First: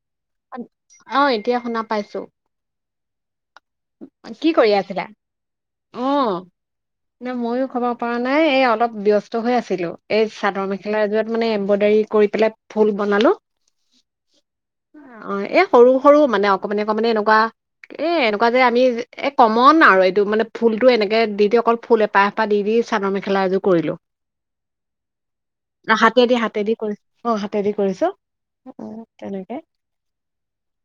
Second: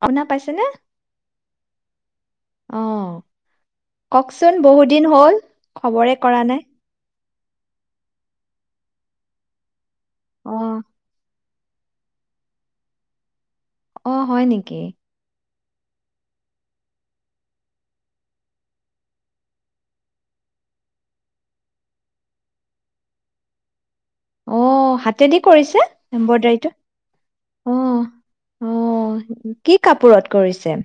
শুনা পাইছেনে। অ এতিয়া শুনা পাইছো। অ'। কি কওকচোন কৰি বহু আছিলা দিন হ'ল অ খবৰে কৰা নাই। ন মইও খবৰ পৰা নাই এই অলপ ব্যস্ত হৈ আছিলো। এই অ', চাদৰ মেখেলা এযোৰত মানে এম্ব্ৰইডাৰী কৰি পেলাই ফুল বনালো অ' হয় নেকি? অ এই সৰু সৰু মানে অকমানি অকমানি এনেকুৱা। এ এনে এনেকুৱা যে আমি এ কমন আৰু এইটো মানে ফুলতটো এনেকে দি দি অকল ফুল এপাহ এপাহ দি দি চাদৰ মেখেলা এযোৰ কৰিলো। অ' হাতেদি কৰিছে হাতেদি হাতেদি এমব্ৰইডাৰীটো। কৰিছো অ হাতেদি কৰিছো অ' অ' কি কাপোৰত কৰিছে?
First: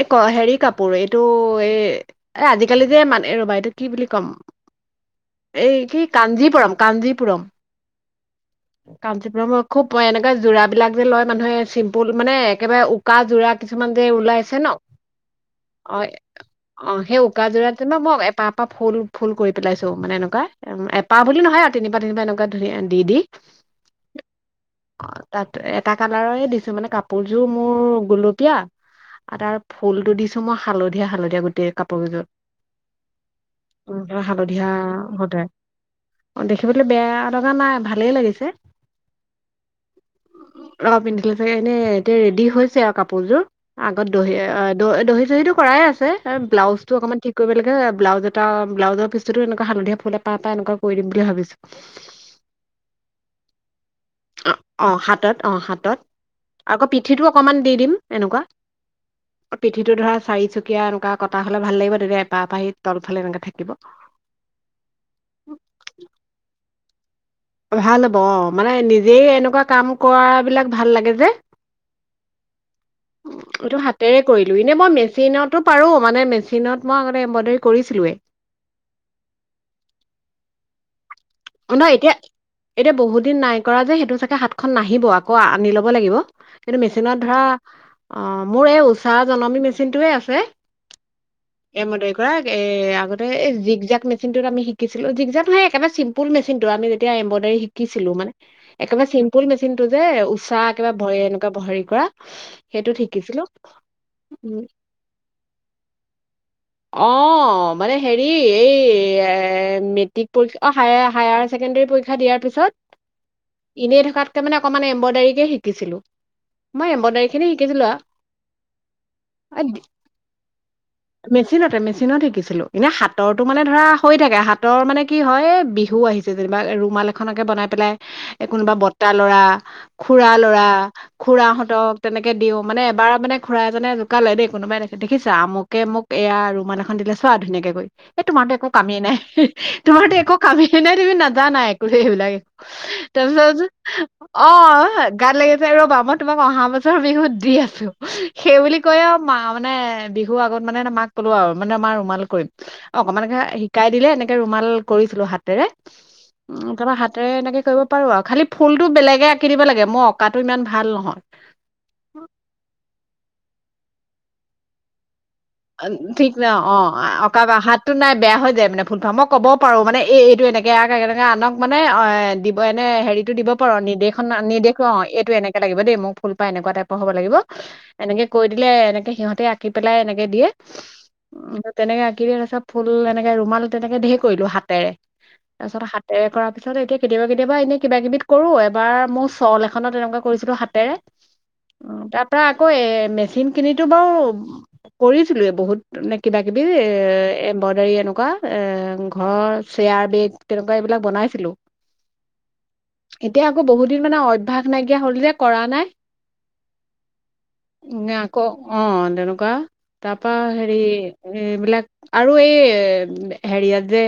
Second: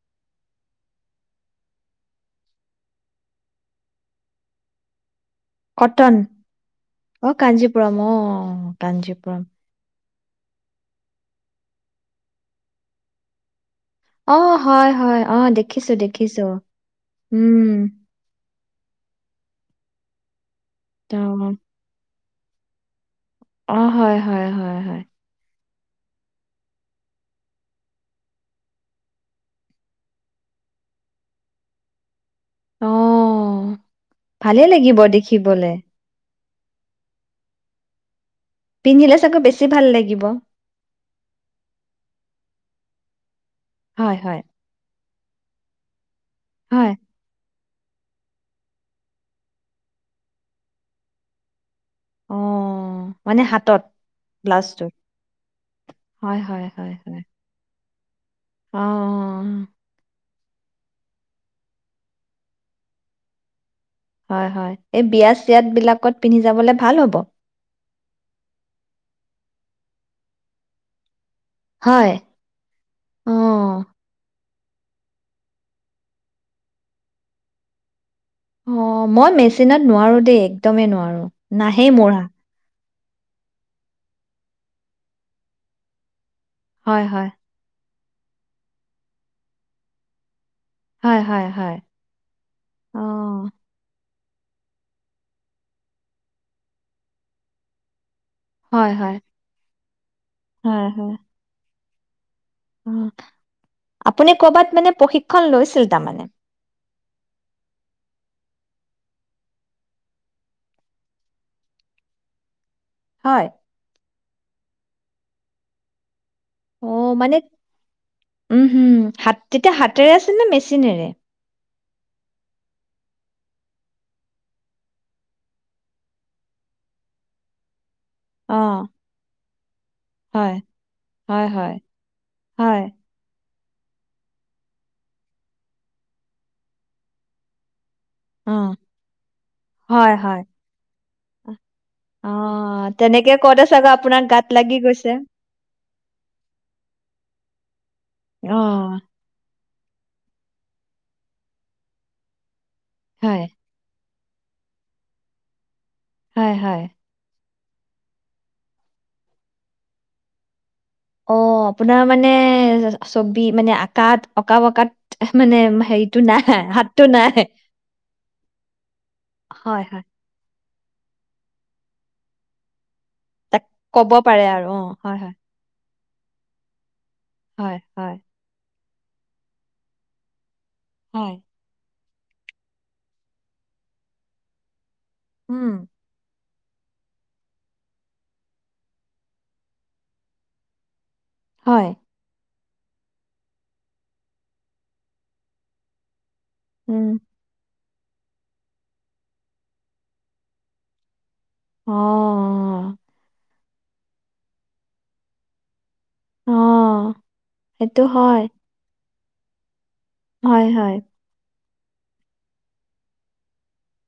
এই ক হেৰি কাপোৰ এই অ' এ আজিকালি যে মানে ৰবা এইটো কি বুলি ক'ম এই কি কটন? কাঞ্জিপুৰম, অ', কাঞ্জিপুৰম, কাঞ্জিপুৰম অ', কাঞ্জিপুৰম। কাঞ্জিপুৰমৰ খুব অ' এনেকা যোৰাবলাক যে লয় মানুহে চিম্পুল মানে একেবাৰে উকা যোৰা কিছুমান যে ওলাইছে অ' ন হয় হয় অ' দেখিছ অ' অ' সেই উকা যোৰাতে মোক এপাত ফুল, ফুল কৰি পেলাইছোঁ মানে এনেকুৱাই উ এপাহ বুলি অ', নহয় আৰু তিনিপাহ তিনিপাহ এনে [unintelligible] [unintelligible] দি দি অ' হয় হয় হয় হয়। তাত এটা কালাৰৰে দিছোঁ মানে, কাপোৰযোৰ মোৰ গুলপীয়া আৰু তাৰ ফুলটো দিছো মই হালধীয়া হালধীয়া গোটেই কাপোৰ কিযোৰত অ', [unintelligible] ভালেই হালধীয়া লাগিব হতে দেখিবলে। অ' দেখিবলৈ বেয়া লগা নাই ভালেই লাগিছে। পিন্ধিলে চাগৈ বেছি ভাল লাগিব। অ' পিন্ধিলে চাগে এনে এতিয়া ৰেডি হৈছে [unintelligible] কাপোৰযোৰ আগত হয়, দহি হয়, আহ দ-দহি [unintelligible] পৰাই আছে [unintelligible] হয়। ব্লাউজটো অকমান ঠিক কৰিব লাগে ব্লাউজ এটা, ব্লাউজৰ পিচটোতো এনেকুৱা হালধীয়া ফুল এপাহ এপাহ এনেকুৱা কৰি দিম বুলি ভাবিছোঁ। অ', মানে হাতত? অ', ব্লাউজটোত অ', হাতত অ', হাতত হয় হয় আকৌ হয় হয় পিঠিটো অকণমান দি দিম। এনেকুৱা, অ পিঠিটো ধৰা চাৰিচুকীয়া এনেকুৱা কটা হ'লে ভাল লাগিব, তেতিয়া এপাহ এপাহ এই তলফালে এনেকে থাকিব। হয়, হয়, এই বিয়া চিয়াত বিলাকত পিন্ধি যাবলে ভাল হ'ব। ভাল হ'ব, অ', মানে নিজেই এনেকুৱা কাম কৰা বিলাক ভাল লাগে যে। হয় অ। এইটো হাতেৰে কৰিলোঁ এনে মই মেচিনতো পাৰো মানে মেচিনত মই এম্ব্ৰইডাৰী কৰিছিলোৱে অ', মই মেচিনত নোৱাৰো দেই একদমেই নোৱাৰো। নহয় নাহেই এতিয়া মোৰ এতিয়া বহুত দিন নাই কৰা যে সেইটো কাৰণে হাতখন নাহিব আকৌ আনি ল'ব লাগিব। কিন্তু হয় মেচিনত হয় ধৰা অ', মোৰ এই উষা জনমী মেচিনটোৱে আছে। হয় হয় হয় এইমতে কৰা এ অ আগতে এই জিক জাক মেচি যোনটোত আমি শিকিছিলোঁ [unintelligible] সেই একেবাই চি ফুল মেচিনটো আমি যেতিয়া এম্ব্ৰইডাৰী শিকিছিলো মানে হয় একেবাৰে হয় চিম্পুল মেচিনটো যে ঊষা হয় একেবাৰে হয় ভয় এনেকুৱা ভৰি তৰা অ আপুনি উম ক'বাত মানে প্ৰশিক্ষণ লৈছিল তাৰমানে? অ মানে হেৰি এই মেট্ৰিক পৰীক্ষা অ হায় হায়াৰ ছেকেণ্ডেৰী পৰীক্ষা দিয়াৰ হয় পিছত। এনেই থকাত তাৰমানে অকণমান এম্ব্ৰইডাৰীকে শিকিছিলো। অ মই এম্ব্ৰইডাৰী মানে খিনি শিকিছিলো উম হুম হাত তেতিয়া হাতেৰে আছিল নে মেচিনেৰে? ছিলতে মেচিনত শিকিছিলো মানে হাতৰটো মানে ধৰা হৈ থাকে হাতৰ মানে কি হয় বিহু আহিছে যেনিবা ৰুমাল এখনকে বনাই পেলাই এ অ কোনোবা বৰ্টা লৰা খুৰা হয় লৰা হয় হয় খুৰাহঁতক তেনেকে দিও মানে হয় এবাৰ মানে খুৰা এজনে জোকালে দেই কোনোবাই এনেকে দেখিছা আমুকে মোক এয়া ৰুমাল এখন দিলে চোৱা ধুনীয়াকে কৈ এই অ তোমাৰটো একো কামেই নাই। হয় তোমাৰতো একো হয় কামেই নাই তুমি অ নাজানা একো সেইবিলাক একো অহ তেনেকে তাৰপিছত কওঁতে চাগৈ আপোনাৰ গাত অ লাগি গৈছে। গাত লাগিছে ৰবা মই তোমাক অহা বছৰ বিহুত দি আছো সেই বুলি কৈ অহ আও মা মানে বিহু আগত মানে‌ মাক কলো আও মানে মা ৰুমাল কৰিম। অকমানকে হয় শিকাই দিলে এনেক ৰুমাল কৰিছিলোঁ হাতেৰে হয় উম, হয়। হাতেৰে এনেকে কৰিব পাৰোঁ আৰু খালি ফুলতো বেলেগে আকি দিব লাগে মই অকাটো ইমান ভাল নহয় অ' আপোনাৰ মানে চ'ব ছবি মানে আকাত অঁকা পকাত অ' ঠিক ন অ' নাই। অঁকা হাতো নাই বেয়া হৈ যায় মানে ফুলপাহ মই ক'ব হয় পাৰোঁ মানে হয়। এইটো এনেকে দিয়াৰ লগে লগে আনক মানে অ' দিব এনে হেৰি হেৰীটো দিব তাক পাৰোঁ ক'ব নিৰ্দেশনা পাৰে আৰু নিৰ্দেশ অহ অ' হয় এইটো হয়। এনেকে লাগিব দেই মোক ফুল পাহ এনেকুৱা টাইপ পহাব লাগিব, হয় হয় এনেকে কৈ দিলে এনে এ সিহঁতে আঁকি পেলাই এনে এ দিয়ে হয়। অ', তেনেক [unintelligible] ফুল এনেকে ৰুমাল তেনেকে ধেৰ কৰিলো হাতেৰে। উম তাৰপিছত হাতেৰে কৰা [unintelligible] এতিয়া কেতিয়াবা কেতিয়াবা এনেই কিবা কিবিত কৰো এবাৰ মোৰ চল এখনত এনেকুৱা কৰিছিলো হাতেৰে। হয় উম, তাৰ পৰা কৈয়ে মেচিন কিনিতো বাৰু কৰিছিলোয়ে বহুত নে কিবা কিবি এ উম এম্ব্ৰইডাৰী তেনেকুৱা এ ঘৰৰ চেয়াৰ বেগ তেনেকুৱা এইবিলাক বনাইছিলো। অ'। এতিয়া বহুত দিন মানে অভ্যাস নাইকীয়া হ'ল যে কৰা নাই। অ', সেইটো নে আকৌ হয়। অ [unintelligible] তাৰপা হয় হেৰি হয় এইবিলাক আৰু এই হেৰিয়াত যে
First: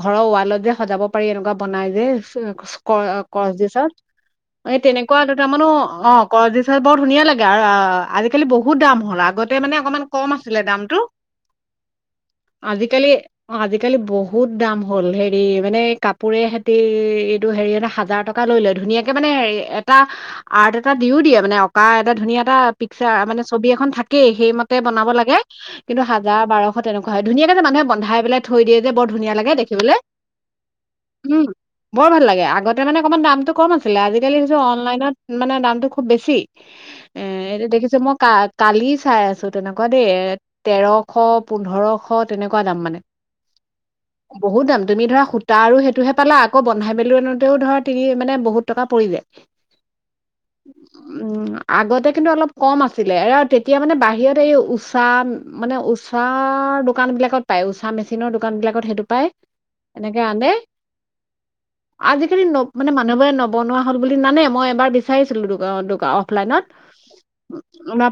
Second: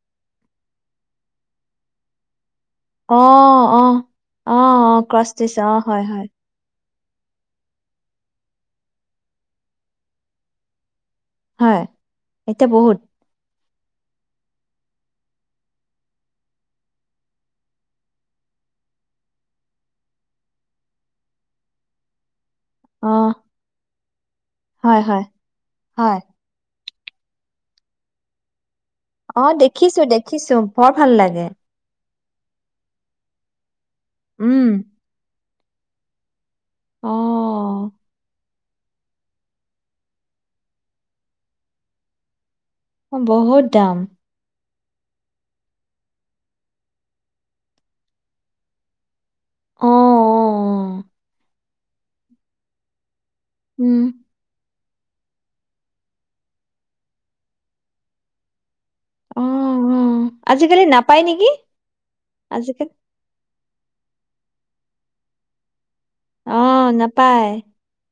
ঘৰৰ ৱালত যে সজাব পাৰি এনেকুৱা বনাই যে। কৰ অহ কৰজেছৰ অহ অহ এই অহ তেনেকুৱা ক্ৰছ দিছে দুটামানো অহ হয় অ', হয় কৰজেছৰ বৰ ধুনীয়া লাগে আৰু অ', আজিকালি বহুত দাম হ'ল আগতে মানে অকমান কম আছিলে দামটো। হয়, এতিয়া বহুত। আজিকালি অ', আজিকালি বহুত দাম হ'ল হেৰি মানে এই কাপোৰে সেটি এইটো হেৰি হাজাৰ টকা লৈ লয় ধুনীয়াকে মানে এটা আৰ্ট এটা দিও দিয়ে মানে অঁকা এটা ধুনীয়া এটা পিকচাৰ অহ মানে ছবি এখন থাকেই সেই ম হয় বনাব হয় লাগে, কিন্তু হয়। হাজাৰ বাৰ [unintelligible] তেনেকুৱা হয় ধুনিয়াকে যে মানুহে বন্ধাই পেলাই থৈ দিয়ে। যে বৰ ধুনীয়া অ' লাগে দেখিবলৈ দেখিছো দেখিছো বৰ ভাল উম লাগে। বৰ ভাল লাগে আগতে মানে অকমান দামটো কম আ [unintelligible] আজিকালি হৈছে উম অনলাইনত মানে দামটো খুব বেছি। অ এ [unintelligible] দেখিছো ম কাক কালি চাই আছো। তেনেকুৱা দেই তেৰশ পোন্ধৰশ তেনেক, বহুত দাম বহুত দাম তুমি ধৰা সূতা আৰু সেইটোহে পালা আকৌ বন্ধাই মেলি আনোতেও ধৰা তিনি মানে বহুত টকা পৰি যায় অ অ উম অ আগতে কিন্তু অলপ কম আছিলে তেতিয়া মানে উম বাহিৰত এই উঊষা মানে উঊষা দোকান বিলাকত পায় উঊষা মেচিনৰ দোকান বিলাক সেইটো পাই অ অ এনেকে আনে আজিকালি নাপায় নেকি আজিকালি ন মানে মানুহবোৰে নবনা বুলি নানে মই এবাৰ বিচাৰিছিলো দোকা অন অ অফলাইনত নাপায়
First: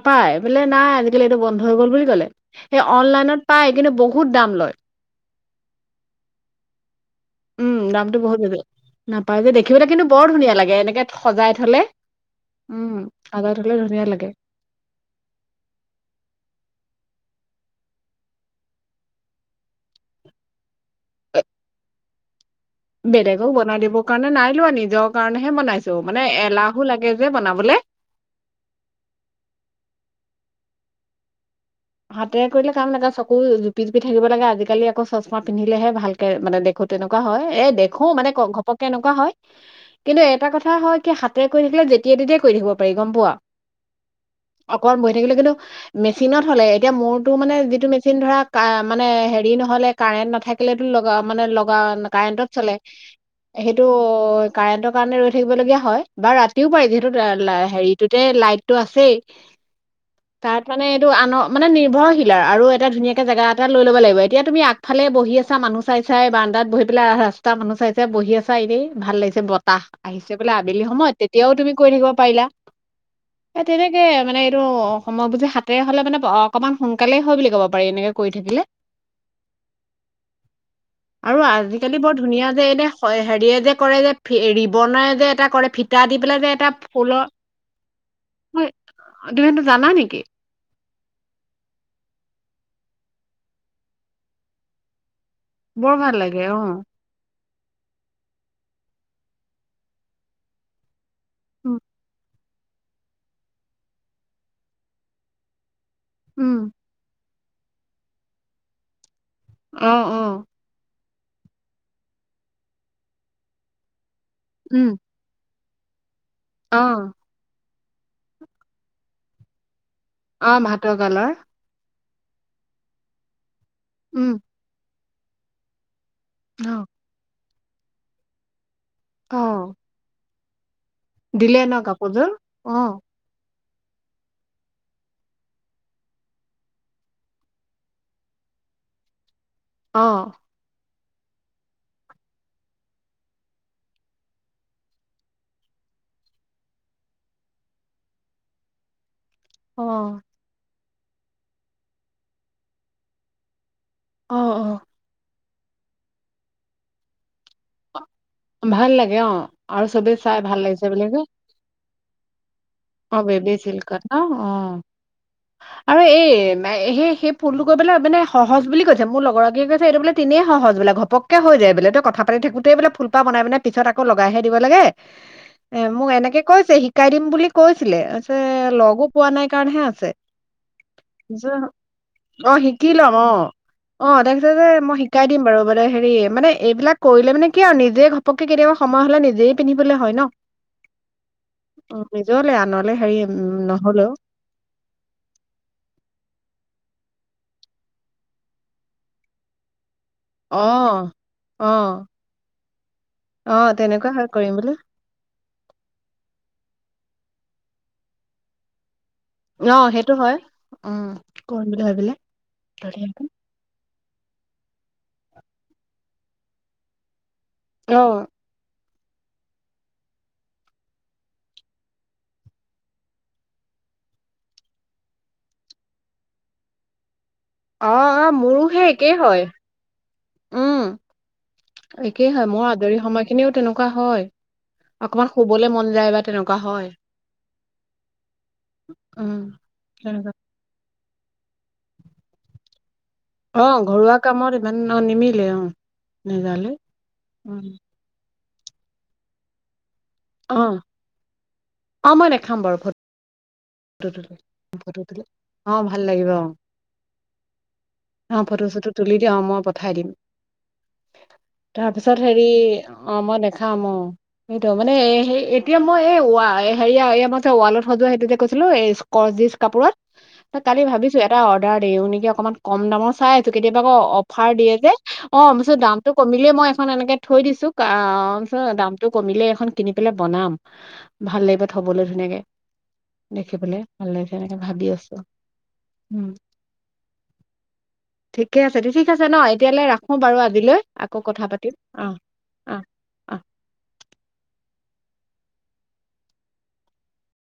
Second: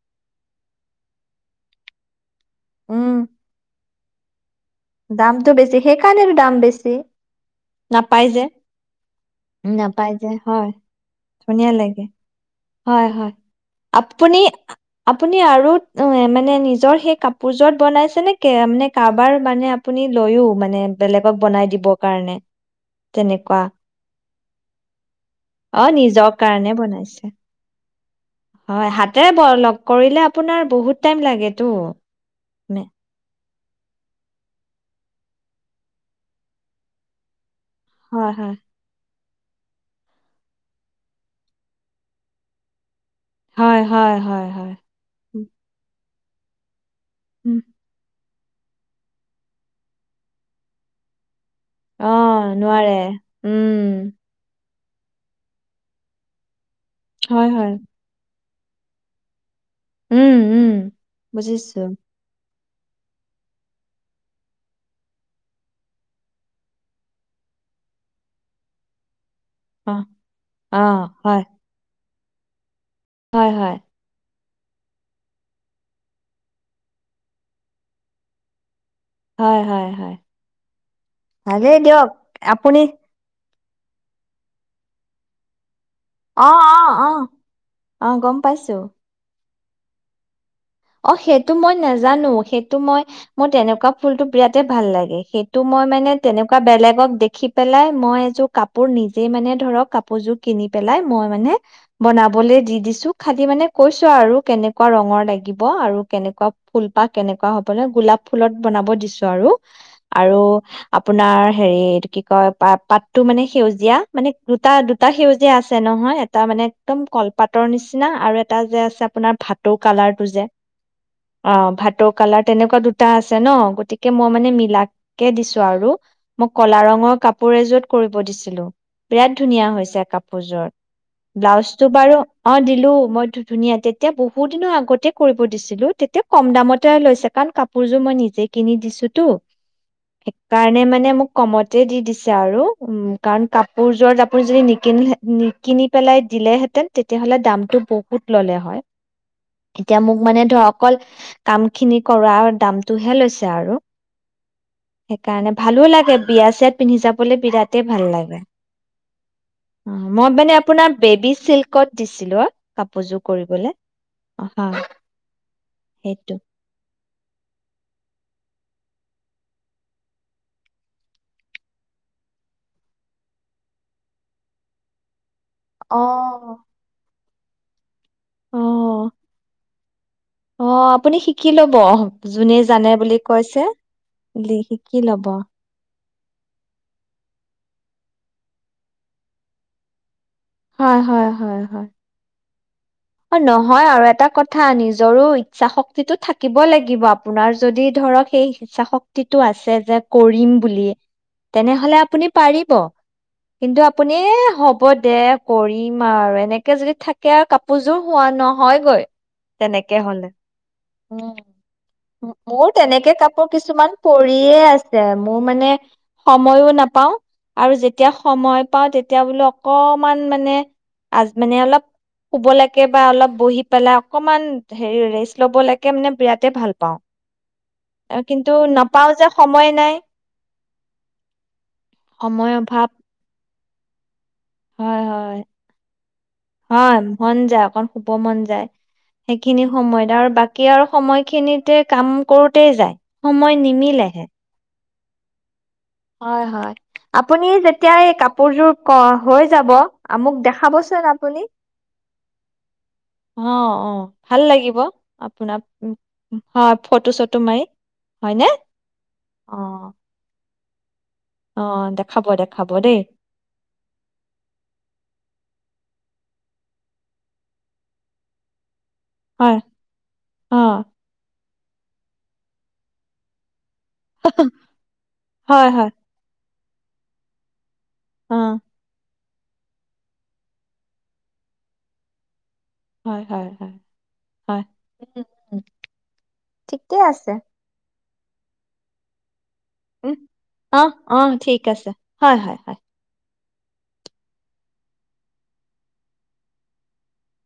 পায় বোলে নাই আজি কালি এইটো বন্ধ হৈ গ'ল বুলি ক'লে সে উম অনলাইনত পায় কিন্তু বহুত বহুত দাম লয় দামটো বেছি সেইকাৰণটো দাম বেছি উম দামটো নাপাই বহুত যে। বেছি নাপায় যে দেখিবলৈ কিন্তু নাপায় বৰ যে। ধুনীয়া হয়। লাগে এনেকে সজাই ধুনীয়া থলে লাগে। উম হয় হয়। আদা থলে ধুনীয়া লাগে আপুনি আপুনি আৰু মানে মানে নিজৰ সেই কাপোৰযোৰত বনাইছে নে কে এ কাৰোবাৰ মানে আপুনি লৈইও মানে বেলেগক বনাই দিবৰ কাৰণে বেলেগক তেনেকুৱা বনাই দিবৰ কাৰণে নাই লোৱা নিজৰ কাৰণেহে অ বনাইছো মানে নিজৰ কাৰণে এলাহো লাগে বনাইছে যে বনাবলৈ হয় হাতেৰে লগ কৰিলে আপোনাৰ বহুত টাইম লাগে হাতেৰে কৰিলে কাম লাগে চব আকৌ জুপি জুপি থাকিব লাগে আজিকালি আকৌ চশমা পিন্ধিলেহে ভালকে মান দেখো তেনেকুৱা হয় এ দেখো মানে হয় হয় ঘপককে এনেকুৱা হয় কিন্তু এটা কথা হয় কি হাতেৰে কৰি থাকিলে যেতিয়াই তেতিয়াই কৰি থাকিব পাৰি গম পোৱা? হয় হয় হয় হয় অকমান বহি থাকিলে উম, কিন্তু মেচিনত হ'লে এতিয়া মোৰটো মানে উম। যিটো মেচিন ধৰা মানে হেৰি নহলে কাৰেণ্ট নাথাকিলেতো লগা মানে লগ কাৰণ অ কাৰেন্টত চলে নোৱাৰে সেইটো উম কাৰেন্টত কাৰণে ৰৈ থাকিবলগীয়া হয় বা ৰাতি ও পাৰি যিহেতু হয় হয় হেৰিটোতে লাইট টো আছেই উম তাত উম মানে এইটো আনক মানে বুজিছো নিৰ্ভৰশীল আৰু এতিয়া ধুনীয়াকে জাগা এটা লৈ লব লাগিব। এতিয়া তুমি আগফালে বহি আছা মানুহ চাই চাই বাৰান্দাত বহি পেলাই ৰাস্তা মানুহ চাই চাই বহি আছা এনেই ভাল লাগিছে বতাহ অ আহিছে বোলে আবেলি অ সময়ত হয় তেতিয়াও তুমি কৈ দিব পাৰিলা হয় এ হয় তেনেকেই মানে, টোয় সেইটো অসমৰ হাতেৰে হ'লে মানে অকনমান সোনকালেই হয় বুলি ক'ব পাৰি এনেকে কৰি থাকিলে, হয় হয় হয় আৰু ভালেই আজিকালি দিয়ক বৰ ধুনীয়া যে আপুনি এনেই হেৰিয় যে, কৰে যে ৰিবনে যে এটা কৰে, ফিটা দি পেলাই আ যে এটা আ ফুলৰ অ' গম হয়, পাইছো। তুমি এইটো জানা নেকি? অ' সেইটো মই নাজানো সেইটো মই মোৰ তেনেকুৱা ফুলটো বিৰাতেই ভাল লাগে। সেইটো মই বৰ মানে ভাল লাগে তেনেকুৱা অ'। বেলেগক দেখি পেলাই মই এযোৰ কাপোৰ নিজে মানে ধৰক কাপোৰযোৰ কিনি পেলাই, মই মানে উম, বনাম। বলে দি দিছো খালি মানে কৈছো আৰু কেনেকুৱা ৰঙৰ লাগি অ' আৰু কেনেকুৱা উম, ফুলপাহ কেনেকুৱা! হলে গোলাপ ফুলত বনাব দিছো আৰু অ', আৰু অ', আপোনাৰ হেৰি এইটো কি কয় পাত পাতটো মানে সেউজীয়া। মানে দুটা উম, দুটা সেউজীয়া আছ আছে নহয়? তাৰ মানে একদম অ', কলপাতৰ নিচ আৰু এটা যে আছে আপোনাৰ ভাতৌ কালাৰ টো যে। অ', ভাটো কালাৰ। টৌ কালাৰ তেনেকুৱা দুটা আছে ন'। গতিকে মই উম, মানে মিলাক তাকেই দিছো আৰু মোক ক'লা অ', ৰঙৰ কাপ [unintelligible] কৰিব দিছিলোঁ। বিৰাট ধুনীয়া অ', হৈছে কাপ পূজৰ দিলে ন ব্লাউজটো বাৰু কাপোৰযোৰ? অ', দিলো, মইটো ধুনীয়া তেতিয়া বহুত দিনৰ আগতেই কৰিব দিছিলো তেতিয়া কম দামতে লৈছে কাৰণ কাপোৰযোৰ মই নিজে কিনি দিছো তো অ', সেইকাৰণে মানে মোক কমতে দি দিছে আৰু কাৰণ কাপোৰ যোৰত নিকিনি পেলাই দিলে হেতেঁন তেতিয়া বহুত ল'লে এতিয়া মোক অ', মানে ধৰক অকল কামখিনি কৰাৰ দামটোহে লৈছে আৰু। অ', অ', সেইকাৰণে ভালো লাগে বিয়া চিয়াত পিন্ধি যাবলৈ বিৰাটেই ভাল লাগে, ভাল লাগে অ', আৰু অ', চবে মই চাই ভাল লাগিছে মানে বুলি কয়। বেবী চিল্কত দিছিলোঁ। [unintelligible] অ' বেবী‍ চিল্কত ন। অ আৰু এই সেইটো সেই-সেই ফুলটো গৈ পেলাই মানে স সহজ বুলি কৈছে, মোৰ লগৰ এগৰাকীয়ে কৈছে এইটো বোলে তেনেই সহজ বোলে, ঘপকে হৈ যায় বোলে তই কথা পাতি থাকোঁতেই বোলে ফুলপাহ বনাই পিছত আকৌ লগাইহে দিব লাগে। এ, অ মোক এনেকে কৈছে শিকাই দিম বুলি কৈছিলে। অ [unintelligible] লগো পোৱা নাই কাৰণহে আছে। অ আপুনি শিকি ছে। [unintelligible] লব যোনে অ' জানে শিকি বুলি লম, কৈছে অ'-অ' তাই কৈছে যে মই শিকি শিকাই লব দিম বাৰু মানে হেৰি, মানে এইবিলাক কৰিলে মানে কি আৰু নিজে ঘ পতকে কেতিয়াবা সময় হ'লে নিজেই পিন্ধিবলৈ হয় ন? হয়-হয়-হয়-হয়। [unintelligible] অ উম নহয় আৰু নহলেও এটা কথা নিজৰো ইচ্ছা শক্তিটো থাকিব লাগি লাগিব, আপোনাৰ যদি ধৰক সেই ইচ্ছা শক্তিটো আছে যে কৰিম অ বুলি অ তেনেহ'লে আপুনি পাৰিব অ কিন্তু তেনেকুৱা আপুনি হয় এ কৰিম বুলি হ'ব দে কৰিম আৰু এনেকে যদি থাক [unintelligible] কাপ। পুজো হোৱা নহয়গৈ। অ তেনেকে সেইটো হ'লে হয় উম উম্, কৰিম বুলি ভাবিলে মোৰ তেনেকে কাপোৰ কিছুমান পৰিয়ে আছে মোৰ মানে সময়ো নাপাওঁ আৰু অ যেতিয়া সময় পাওঁ তেতিয়া বোলো অকণমান মানে আজ, মানে অলপ শুবলৈকে বা অলপ বহি পেলাই অকণমান হেৰি ৰেষ্ট লবলৈকে মানে বিৰাট ভাল পাওঁ। আহ, অ'-অ' কিন্তু মোৰো সেই নাপাও একেই যে হয়, সময় নাই উম্, একেই হয় সময় মোৰ আজৰি সময়খিনিও তেনেকুৱা কোৱা হয়। অকমান শুবলে মন যায় বা তেনেকুৱা হয়। হয়-হয়-হয় মন যায়, অকণ শুব মন যায় উম, সেইখিনি সময়ত আৰু তেনেকুৱা। বাকী আৰু সময় খিনিতে কাম কৰোঁতেই যায়। সময় নিমিলেহে। ন নিমিলে অ'। হয়, নেজালে হয় আপুনি অ'। যেতিয়া এই কা কাপোৰযোৰ ক' হৈ যাব আ মোক দেখাবচোন আপুনি। অ', মই দেখাম বাৰু ফটো অ', অ', তুলি ভাল লাগিব ফটো তুলি আপোনা অ', উম, ভাল লাগিব উম অ', হয়, ফটো চটো মাৰি, অ', হয়নে? ফটো চটো তুলি দিয়া মই অ'। পঠাই দিম তাৰপিছত দেখাব হেৰি দেখাব দেই অ', মই দেখাম অ', সেইটো মানে এ হেই এতিয়া মানে মই এই ৱা হেৰিয়া এই মই যে, ৱালত সঁজোৱা সেইটো যে কৈছিলোঁ এই কৰজিছ হয় কাপোৰত। অ ত কালি ভাবিছো এটা অ অৰ্ডাৰ দিওঁ নেকি অকমান, কম দামৰ চাই আছোঁ। কেতিয়াবা আকৌ অফাৰ দিয়ে যে, অ হয় অৱশ্যে হয় দামতটো কমিলেই মই খন এনেকে থৈ দিছো। ক অ চ দামটো কমিলে এখন কিনি পেলাই বনাম। ভাল লাগিব থবলৈ ধুনীয়াকে। হয় হয় হয় দেখিবলে ভাল লাগছে এনেকে, হয় ভাবি আছো। উম উম ঠিকে আছে ঠিকে আছে দে। ঠিক আছে নয় এতিয়ালৈ উম ৰাখো বাৰু আজিলৈ। অহ আকৌ অহ কথা ঠিক আছে পাতিম। অ' হয় হয় হয় অ'। অহ